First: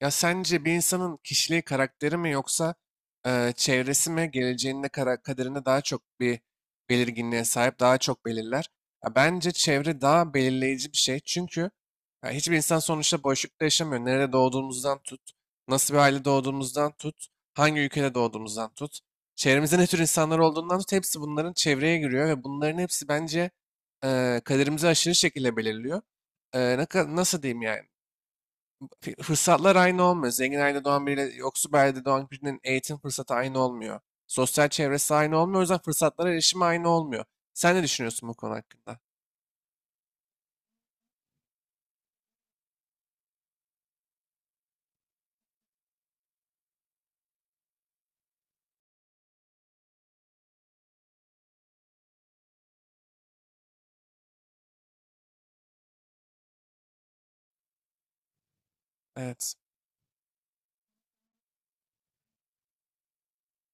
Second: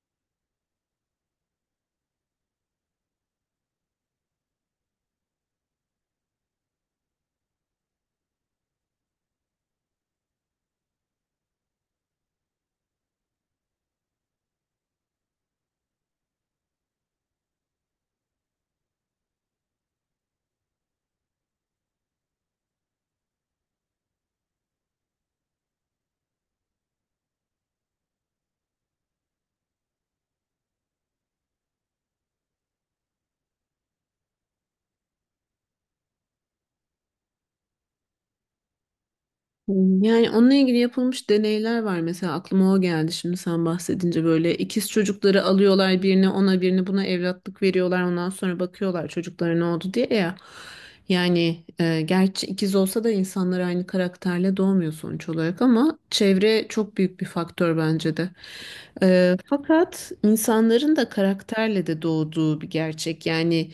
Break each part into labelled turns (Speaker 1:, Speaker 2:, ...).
Speaker 1: Ya sence bir insanın kişiliği, karakteri mi yoksa çevresi mi geleceğinde kara kaderinde daha çok bir belirginliğe sahip, daha çok belirler? Ya bence çevre daha belirleyici bir şey. Çünkü ya hiçbir insan sonuçta boşlukta yaşamıyor. Nerede doğduğumuzdan tut, nasıl bir aile doğduğumuzdan tut, hangi ülkede doğduğumuzdan tut. Çevremizde ne tür insanlar olduğundan tut, hepsi bunların çevreye giriyor ve bunların hepsi bence kaderimizi aşırı şekilde belirliyor. Nasıl diyeyim yani? Fırsatlar aynı olmuyor. Zengin ailede doğan biriyle yoksul bir ailede doğan birinin eğitim fırsatı aynı olmuyor. Sosyal çevresi aynı olmuyor. O yüzden fırsatlara erişimi aynı olmuyor. Sen ne düşünüyorsun bu konu hakkında?
Speaker 2: Yani onunla ilgili yapılmış deneyler var. Mesela aklıma o geldi şimdi sen bahsedince böyle ikiz çocukları alıyorlar birini ona birini buna evlatlık veriyorlar. Ondan sonra bakıyorlar çocuklara ne oldu diye ya. Yani gerçi ikiz olsa da insanlar aynı karakterle doğmuyor sonuç olarak ama çevre çok büyük bir faktör bence de. E,
Speaker 1: Evet,
Speaker 2: fakat insanların da karakterle de doğduğu bir gerçek. Yani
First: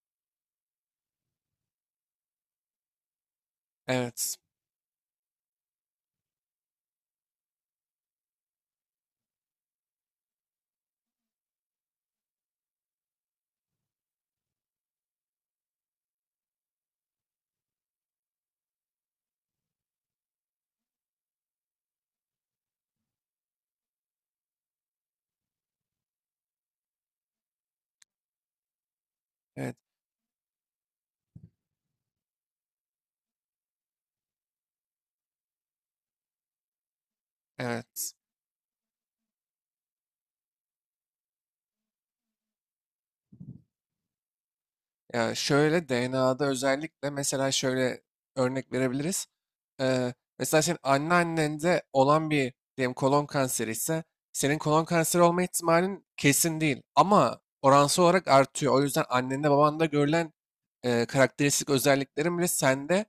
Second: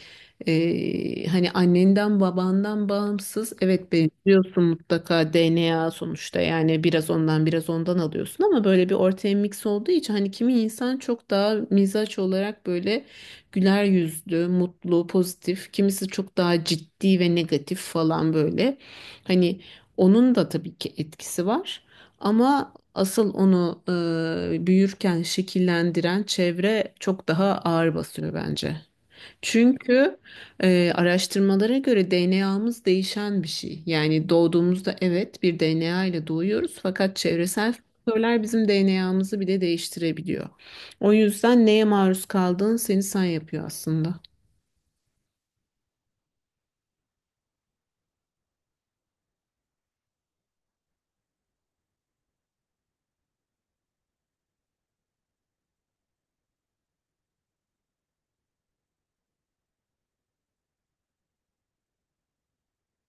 Speaker 2: hani annenden babandan bağımsız evet
Speaker 1: evet,
Speaker 2: benziyorsun mutlaka DNA sonuçta yani biraz ondan biraz ondan alıyorsun ama böyle bir ortaya mix olduğu için hani kimi insan çok daha mizaç olarak böyle güler yüzlü, mutlu, pozitif, kimisi çok daha ciddi ve negatif falan böyle. Hani onun da tabii ki etkisi var ama asıl onu büyürken şekillendiren çevre çok daha ağır basıyor bence.
Speaker 1: evet,
Speaker 2: Çünkü araştırmalara göre DNA'mız değişen bir şey. Yani doğduğumuzda evet bir DNA ile doğuyoruz fakat çevresel
Speaker 1: evet.
Speaker 2: faktörler bizim DNA'mızı bile değiştirebiliyor. O yüzden neye maruz kaldığın seni sen yapıyor aslında.
Speaker 1: Ya şöyle DNA'da özellikle mesela şöyle örnek verebiliriz. Mesela senin anneannende olan bir diyelim kolon kanseri ise senin kolon kanseri olma ihtimalin kesin değil ama oransal olarak artıyor. O yüzden annende babanda görülen karakteristik özelliklerin bile sende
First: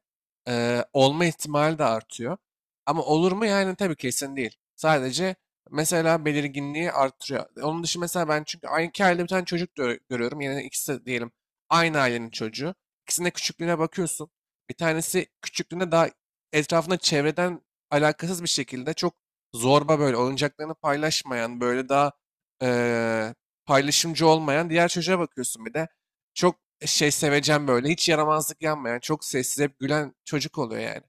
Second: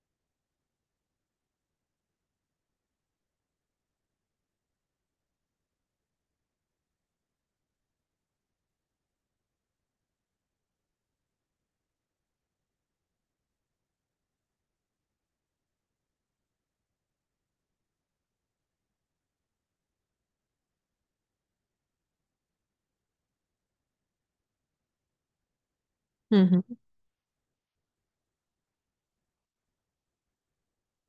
Speaker 1: olma ihtimali de artıyor. Ama olur mu yani tabii kesin değil. Sadece mesela belirginliği artırıyor. Onun dışı mesela ben çünkü aynı iki ailede bir tane çocuk görüyorum. Yani ikisi de diyelim aynı ailenin çocuğu. İkisinin de küçüklüğüne bakıyorsun. Bir tanesi küçüklüğünde daha etrafında çevreden alakasız bir şekilde çok zorba böyle oyuncaklarını paylaşmayan, böyle daha eee, paylaşımcı olmayan diğer çocuğa bakıyorsun bir de.
Speaker 2: Hı
Speaker 1: Çok
Speaker 2: hı.
Speaker 1: şey sevecen böyle, hiç yaramazlık yanmayan, çok sessiz hep gülen çocuk oluyor yani.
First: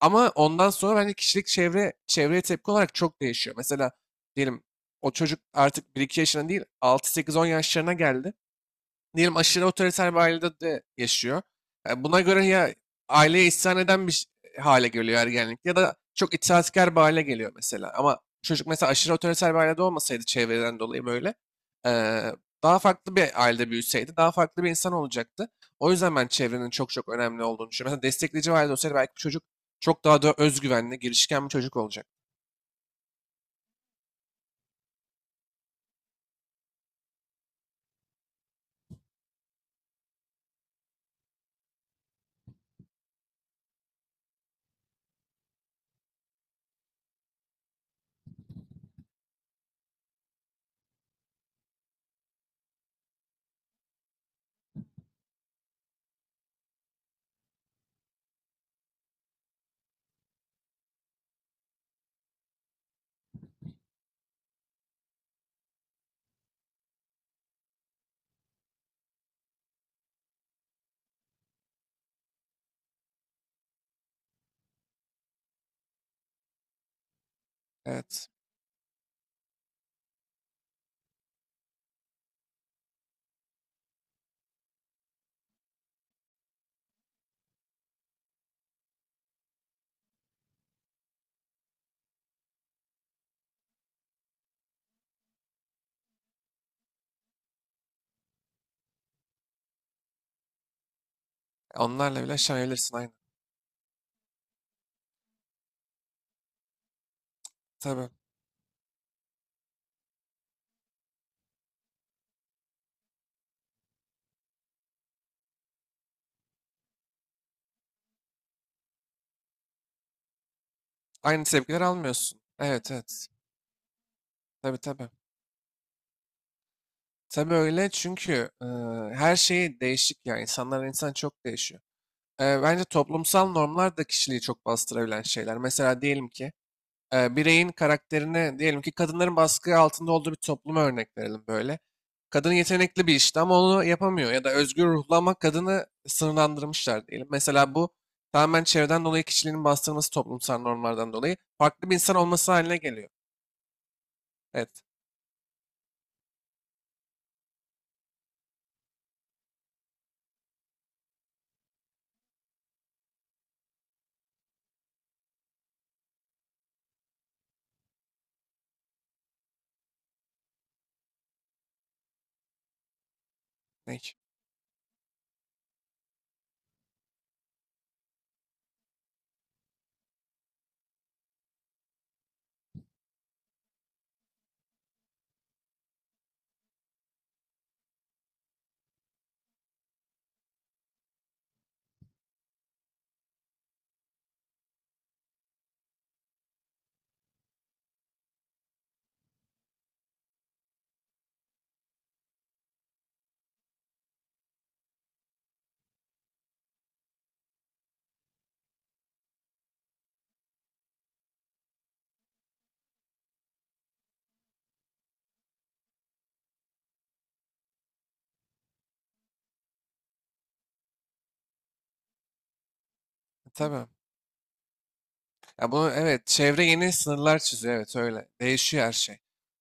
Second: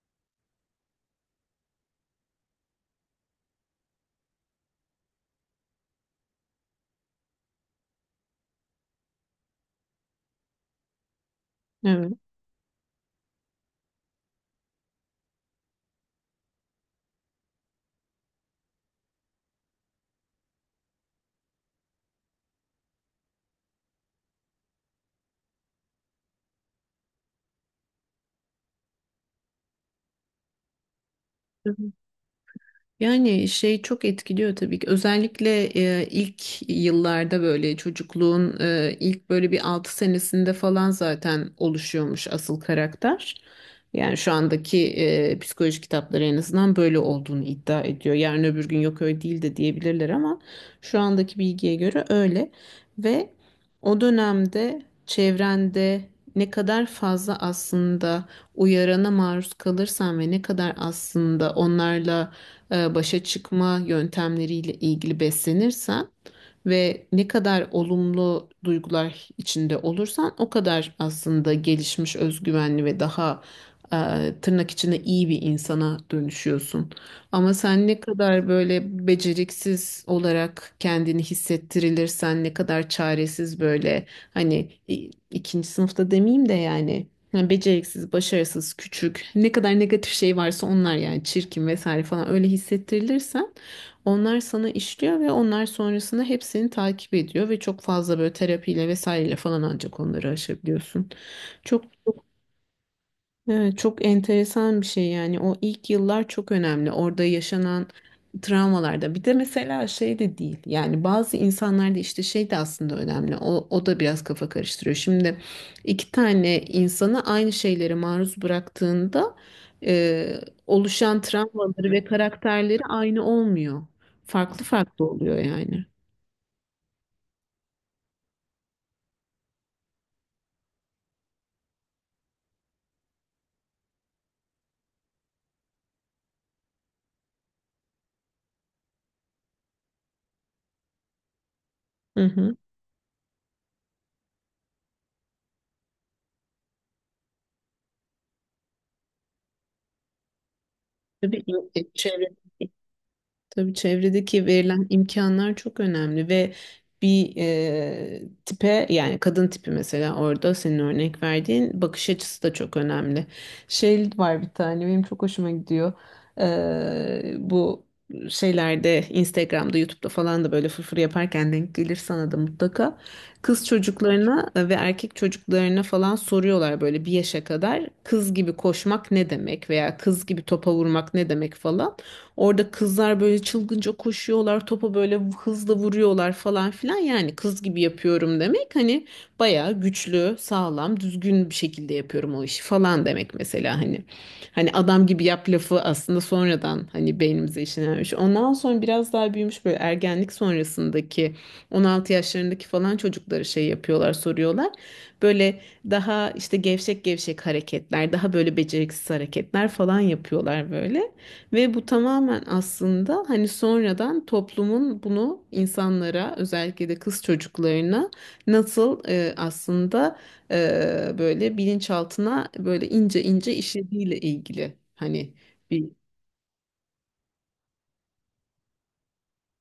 Speaker 1: Ama ondan sonra bence kişilik çevreye tepki olarak çok değişiyor. Mesela diyelim o çocuk artık bir iki yaşına değil altı sekiz on yaşlarına geldi diyelim aşırı otoriter bir ailede de yaşıyor.
Speaker 2: Evet.
Speaker 1: Buna göre ya aileye isyan eden bir hale geliyor ergenlikte ya da çok itaatkar bir hale geliyor mesela. Ama çocuk mesela aşırı otoriter bir ailede olmasaydı çevreden dolayı böyle e, daha farklı bir ailede büyüseydi daha farklı bir insan olacaktı. O yüzden ben çevrenin çok çok önemli olduğunu düşünüyorum. Mesela destekleyici bir ailede olsaydı belki bu çocuk çok daha da özgüvenli, girişken bir çocuk olacak.
Speaker 2: Yani şey çok etkiliyor tabii ki. Özellikle ilk yıllarda böyle çocukluğun ilk böyle bir 6 senesinde falan zaten oluşuyormuş asıl karakter. Yani şu andaki psikoloji kitapları en azından böyle olduğunu iddia ediyor. Yarın öbür gün yok öyle değil de diyebilirler ama şu andaki bilgiye göre öyle. Ve o dönemde çevrende ne kadar fazla aslında uyarana maruz kalırsan ve ne kadar aslında onlarla başa çıkma yöntemleriyle ilgili beslenirsen ve ne kadar olumlu duygular içinde olursan o kadar aslında gelişmiş, özgüvenli ve daha tırnak içinde iyi bir insana dönüşüyorsun. Ama sen ne
Speaker 1: Evet.
Speaker 2: kadar böyle beceriksiz olarak kendini hissettirilirsen, ne kadar çaresiz böyle, hani ikinci sınıfta demeyeyim de yani beceriksiz, başarısız, küçük, ne kadar negatif şey varsa onlar, yani çirkin vesaire falan öyle hissettirilirsen onlar sana işliyor ve onlar sonrasında hepsini takip ediyor ve çok fazla böyle terapiyle vesaireyle falan ancak onları aşabiliyorsun. Çok
Speaker 1: Onlarla bile şaşabilirsin aynı.
Speaker 2: Evet, çok enteresan bir şey yani, o ilk yıllar çok önemli, orada yaşanan
Speaker 1: Tabii.
Speaker 2: travmalarda bir de mesela şey de değil yani, bazı insanlarda işte şey de aslında önemli, o, o da biraz kafa karıştırıyor şimdi. İki tane insanı aynı şeylere maruz bıraktığında e, oluşan
Speaker 1: Aynı tepkiler
Speaker 2: travmaları ve
Speaker 1: almıyorsun.
Speaker 2: karakterleri
Speaker 1: Evet,
Speaker 2: aynı
Speaker 1: evet.
Speaker 2: olmuyor, farklı
Speaker 1: Tabii,
Speaker 2: farklı
Speaker 1: tabii.
Speaker 2: oluyor yani.
Speaker 1: Tabii öyle çünkü e, her şey değişik ya. İnsanlar insan çok değişiyor. Bence toplumsal normlar da kişiliği çok bastırabilen şeyler. Mesela diyelim ki bireyin karakterine diyelim ki kadınların baskı altında olduğu bir topluma örnek verelim böyle.
Speaker 2: Hı
Speaker 1: Kadın
Speaker 2: hı.
Speaker 1: yetenekli bir işte ama onu yapamıyor ya da özgür ruhlu ama kadını sınırlandırmışlar diyelim. Mesela bu tamamen çevreden dolayı kişiliğinin bastırılması toplumsal normlardan dolayı
Speaker 2: Tabii ki
Speaker 1: farklı bir insan
Speaker 2: çevre.
Speaker 1: olması haline geliyor.
Speaker 2: Tabii çevredeki
Speaker 1: Evet.
Speaker 2: verilen imkanlar çok önemli ve bir tipe, yani kadın tipi mesela, orada senin örnek verdiğin bakış açısı da çok önemli. Şey var bir tane benim çok hoşuma gidiyor. Bu şeylerde Instagram'da YouTube'da falan da böyle fırfır yaparken denk gelir sana da mutlaka. Kız
Speaker 1: Ne?
Speaker 2: çocuklarına ve erkek çocuklarına falan soruyorlar, böyle bir yaşa kadar kız gibi koşmak ne demek veya kız gibi topa vurmak ne demek falan. Orada kızlar böyle çılgınca koşuyorlar, topa böyle hızla vuruyorlar falan filan. Yani kız gibi yapıyorum demek, hani bayağı güçlü, sağlam, düzgün bir şekilde yapıyorum o işi falan demek mesela, hani. Hani adam gibi yap lafı aslında sonradan hani beynimize işlenmiş. Ondan sonra biraz daha büyümüş, böyle ergenlik sonrasındaki 16 yaşlarındaki falan çocukları şey yapıyorlar, soruyorlar. Böyle daha işte gevşek gevşek hareketler, daha böyle beceriksiz hareketler falan yapıyorlar böyle. Ve bu tamamen aslında hani sonradan toplumun bunu insanlara, özellikle de kız çocuklarına nasıl aslında böyle bilinçaltına böyle ince ince
Speaker 1: Tabii.
Speaker 2: işlediğiyle ilgili, hani
Speaker 1: Ya bunu
Speaker 2: bir.
Speaker 1: evet çevre yeni sınırlar çiziyor evet öyle. Değişiyor her şey.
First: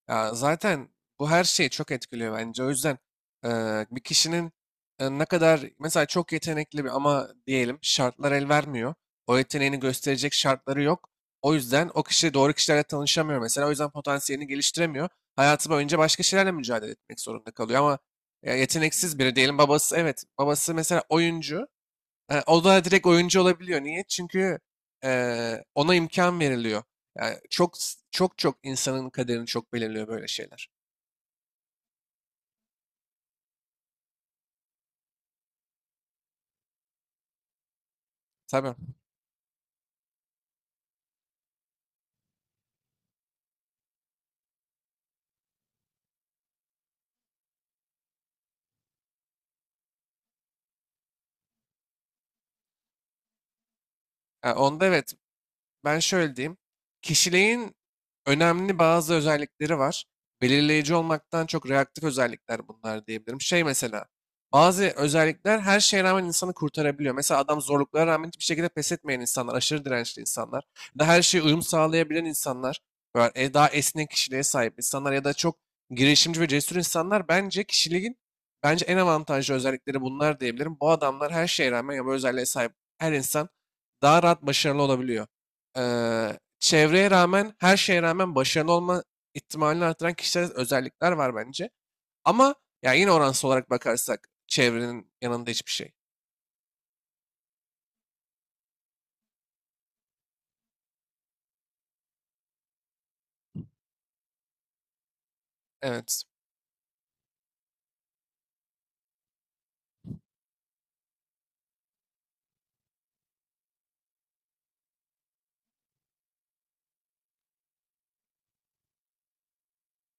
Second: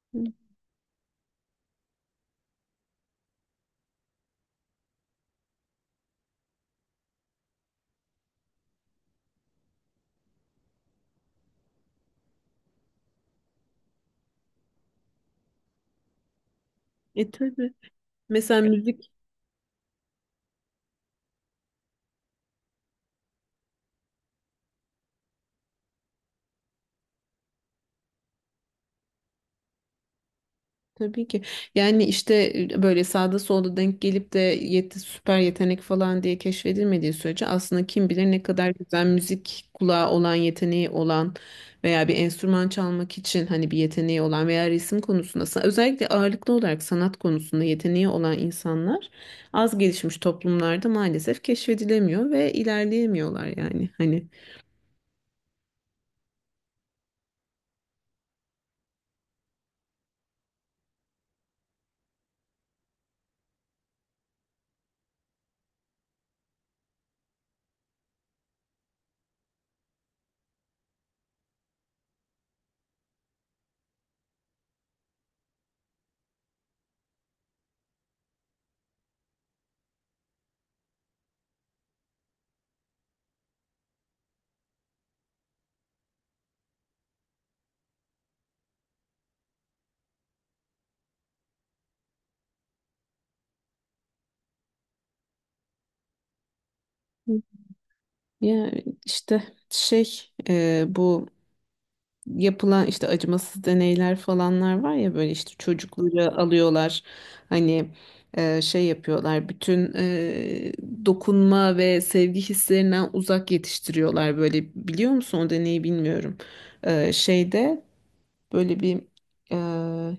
Speaker 1: Ya zaten bu her şeyi çok etkiliyor bence. O yüzden bir kişinin ne kadar mesela çok yetenekli bir ama diyelim şartlar el vermiyor. O yeteneğini gösterecek şartları yok. O yüzden o kişi doğru kişilerle tanışamıyor mesela. O yüzden potansiyelini geliştiremiyor. Hayatı boyunca başka şeylerle mücadele etmek zorunda
Speaker 2: Tabii.
Speaker 1: kalıyor ama ya
Speaker 2: Mesela müzik.
Speaker 1: yeteneksiz biri diyelim babası evet babası mesela oyuncu. O da direkt oyuncu olabiliyor. Niye? Çünkü ona imkan veriliyor. Yani çok çok çok insanın kaderini çok belirliyor böyle şeyler.
Speaker 2: Tabii ki. Yani işte böyle sağda solda denk gelip de süper yetenek falan diye keşfedilmediği sürece aslında kim bilir ne kadar
Speaker 1: Tabii.
Speaker 2: güzel müzik kulağı olan, yeteneği olan veya bir enstrüman çalmak için hani bir yeteneği olan veya resim konusunda özellikle ağırlıklı olarak sanat konusunda yeteneği olan insanlar az gelişmiş toplumlarda maalesef keşfedilemiyor ve ilerleyemiyorlar yani. Hani
Speaker 1: Onda evet. Ben şöyle diyeyim. Kişiliğin önemli bazı özellikleri var. Belirleyici olmaktan çok reaktif özellikler bunlar diyebilirim. Şey mesela bazı özellikler her şeye rağmen insanı kurtarabiliyor. Mesela adam zorluklara rağmen hiçbir şekilde pes etmeyen insanlar, aşırı dirençli insanlar, ya da her şeye uyum sağlayabilen insanlar, böyle daha esnek kişiliğe sahip insanlar ya da çok girişimci ve cesur insanlar bence kişiliğin en avantajlı özellikleri bunlar diyebilirim. Bu adamlar her şeye rağmen ya bu özelliğe sahip her insan daha rahat başarılı olabiliyor. Çevreye rağmen, her şeye rağmen başarılı olma ihtimalini artıran kişisel özellikler var bence. Ama ya yine oransal olarak bakarsak çevrenin yanında hiçbir şey.
Speaker 2: ya, işte şey, bu yapılan işte acımasız deneyler falanlar var ya, böyle işte
Speaker 1: Evet,
Speaker 2: çocukları alıyorlar, hani şey yapıyorlar, bütün dokunma ve sevgi hislerinden uzak yetiştiriyorlar böyle. Biliyor musun o deneyi, bilmiyorum. Şeyde, böyle bir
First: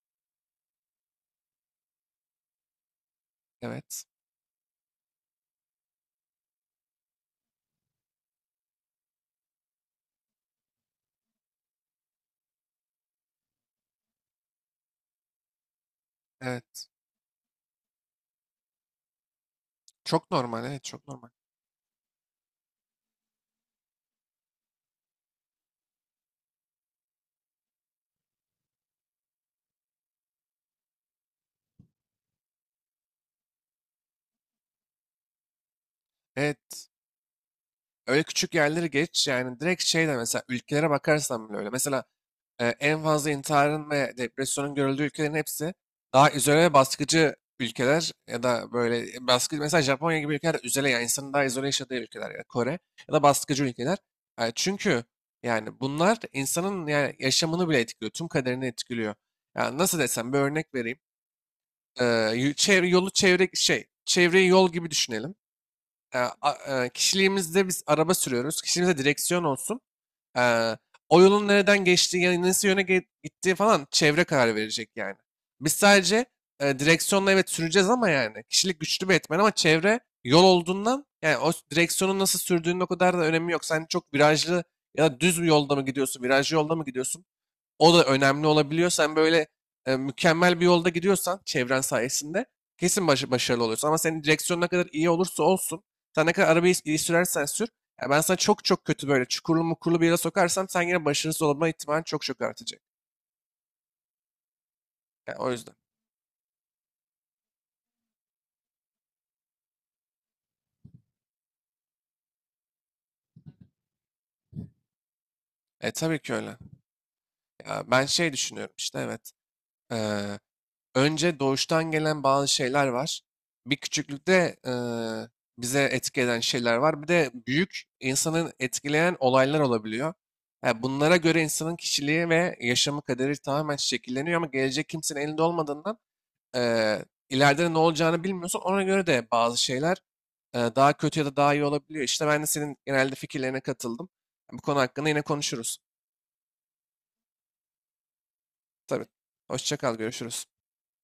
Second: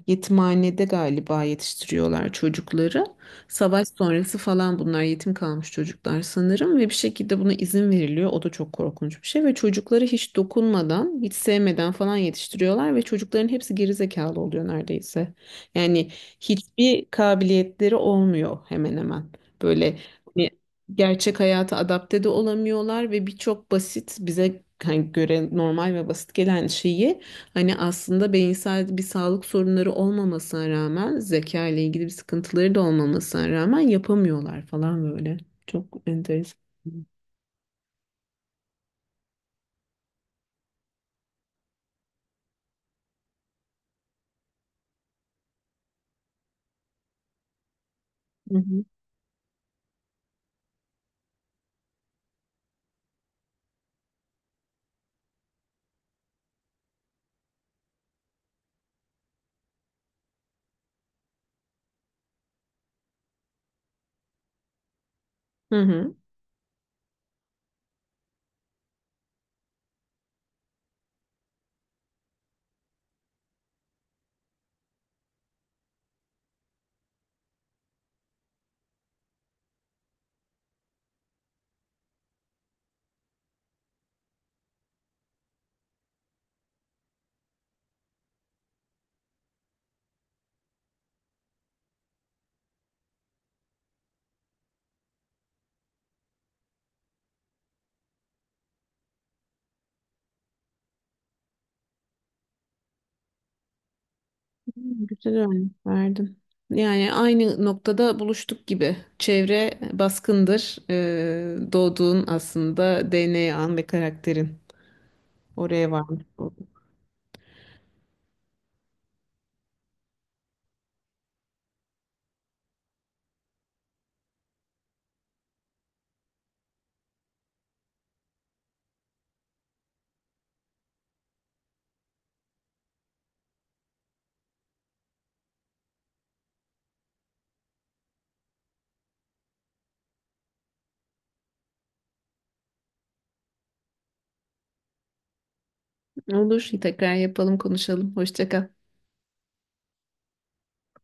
Speaker 2: yetimhanede galiba yetiştiriyorlar çocukları. Savaş
Speaker 1: evet,
Speaker 2: sonrası falan bunlar yetim kalmış çocuklar sanırım ve bir şekilde buna izin veriliyor. O da çok korkunç bir şey ve çocukları hiç dokunmadan, hiç sevmeden falan yetiştiriyorlar ve çocukların hepsi gerizekalı oluyor neredeyse. Yani
Speaker 1: evet.
Speaker 2: hiçbir kabiliyetleri olmuyor hemen hemen. Böyle,
Speaker 1: Çok
Speaker 2: hani
Speaker 1: normal, evet, çok normal.
Speaker 2: gerçek hayata adapte de olamıyorlar ve birçok basit, bize hani göre normal ve basit gelen şeyi, hani aslında beyinsel bir sağlık sorunları olmamasına rağmen, zeka ile ilgili bir sıkıntıları da olmamasına rağmen yapamıyorlar falan böyle. Çok enteresan.
Speaker 1: Evet, öyle küçük yerleri geç yani direkt şey de mesela ülkelere bakarsan bile öyle. Mesela en fazla intiharın ve depresyonun görüldüğü ülkelerin hepsi daha izole ve baskıcı ülkeler ya
Speaker 2: Hı
Speaker 1: da
Speaker 2: hı.
Speaker 1: böyle baskı mesela Japonya gibi ülkeler izole yani insanın daha izole yaşadığı ülkeler ya da Kore ya da baskıcı ülkeler. Çünkü yani bunlar insanın yani yaşamını bile etkiliyor, tüm kaderini etkiliyor. Yani nasıl desem bir örnek vereyim. E, Çevreyi yol gibi düşünelim.
Speaker 2: Hı hı.
Speaker 1: Kişiliğimizde biz araba sürüyoruz. Kişiliğimizde direksiyon olsun. Eee, O yolun nereden geçtiği, yani nasıl yöne gittiği falan çevre karar verecek yani. Biz sadece direksiyonla evet süreceğiz ama yani kişilik güçlü bir etmen ama çevre yol olduğundan yani o direksiyonun nasıl sürdüğünün o kadar da önemi yok. Sen çok virajlı ya da düz bir yolda mı gidiyorsun, virajlı yolda mı gidiyorsun? O da önemli olabiliyor. Sen böyle mükemmel bir yolda gidiyorsan çevren sayesinde kesin başarılı oluyorsun. Ama senin direksiyon ne kadar iyi olursa olsun, sen ne kadar arabayı iyi sürersen sür, ya ben sana çok çok kötü böyle çukurlu mukurlu bir yere sokarsam sen yine başarısız olma ihtimalin çok çok artacak.
Speaker 2: Güzel
Speaker 1: Yani o
Speaker 2: örnek
Speaker 1: yüzden.
Speaker 2: verdin. Yani aynı noktada buluştuk gibi. Çevre baskındır. Doğduğun aslında DNA'n ve karakterin. Oraya
Speaker 1: E tabii
Speaker 2: varmış
Speaker 1: ki öyle.
Speaker 2: olduk.
Speaker 1: Ya ben şey düşünüyorum işte evet. Ee, Önce doğuştan gelen bazı şeyler var. Bir küçüklükte bize etki eden şeyler var. Bir de büyük insanın etkileyen olaylar olabiliyor. Yani bunlara göre insanın kişiliği ve yaşamı kaderi tamamen şekilleniyor ama gelecek kimsenin elinde olmadığından eee ileride ne olacağını bilmiyorsun. Ona göre de bazı şeyler daha kötü ya da daha iyi olabiliyor. İşte ben de senin genelde fikirlerine katıldım. Bu konu hakkında yine konuşuruz.
Speaker 2: Olur. Tekrar yapalım, konuşalım. Hoşça kal.
Speaker 1: Tabii. Hoşça kal, görüşürüz.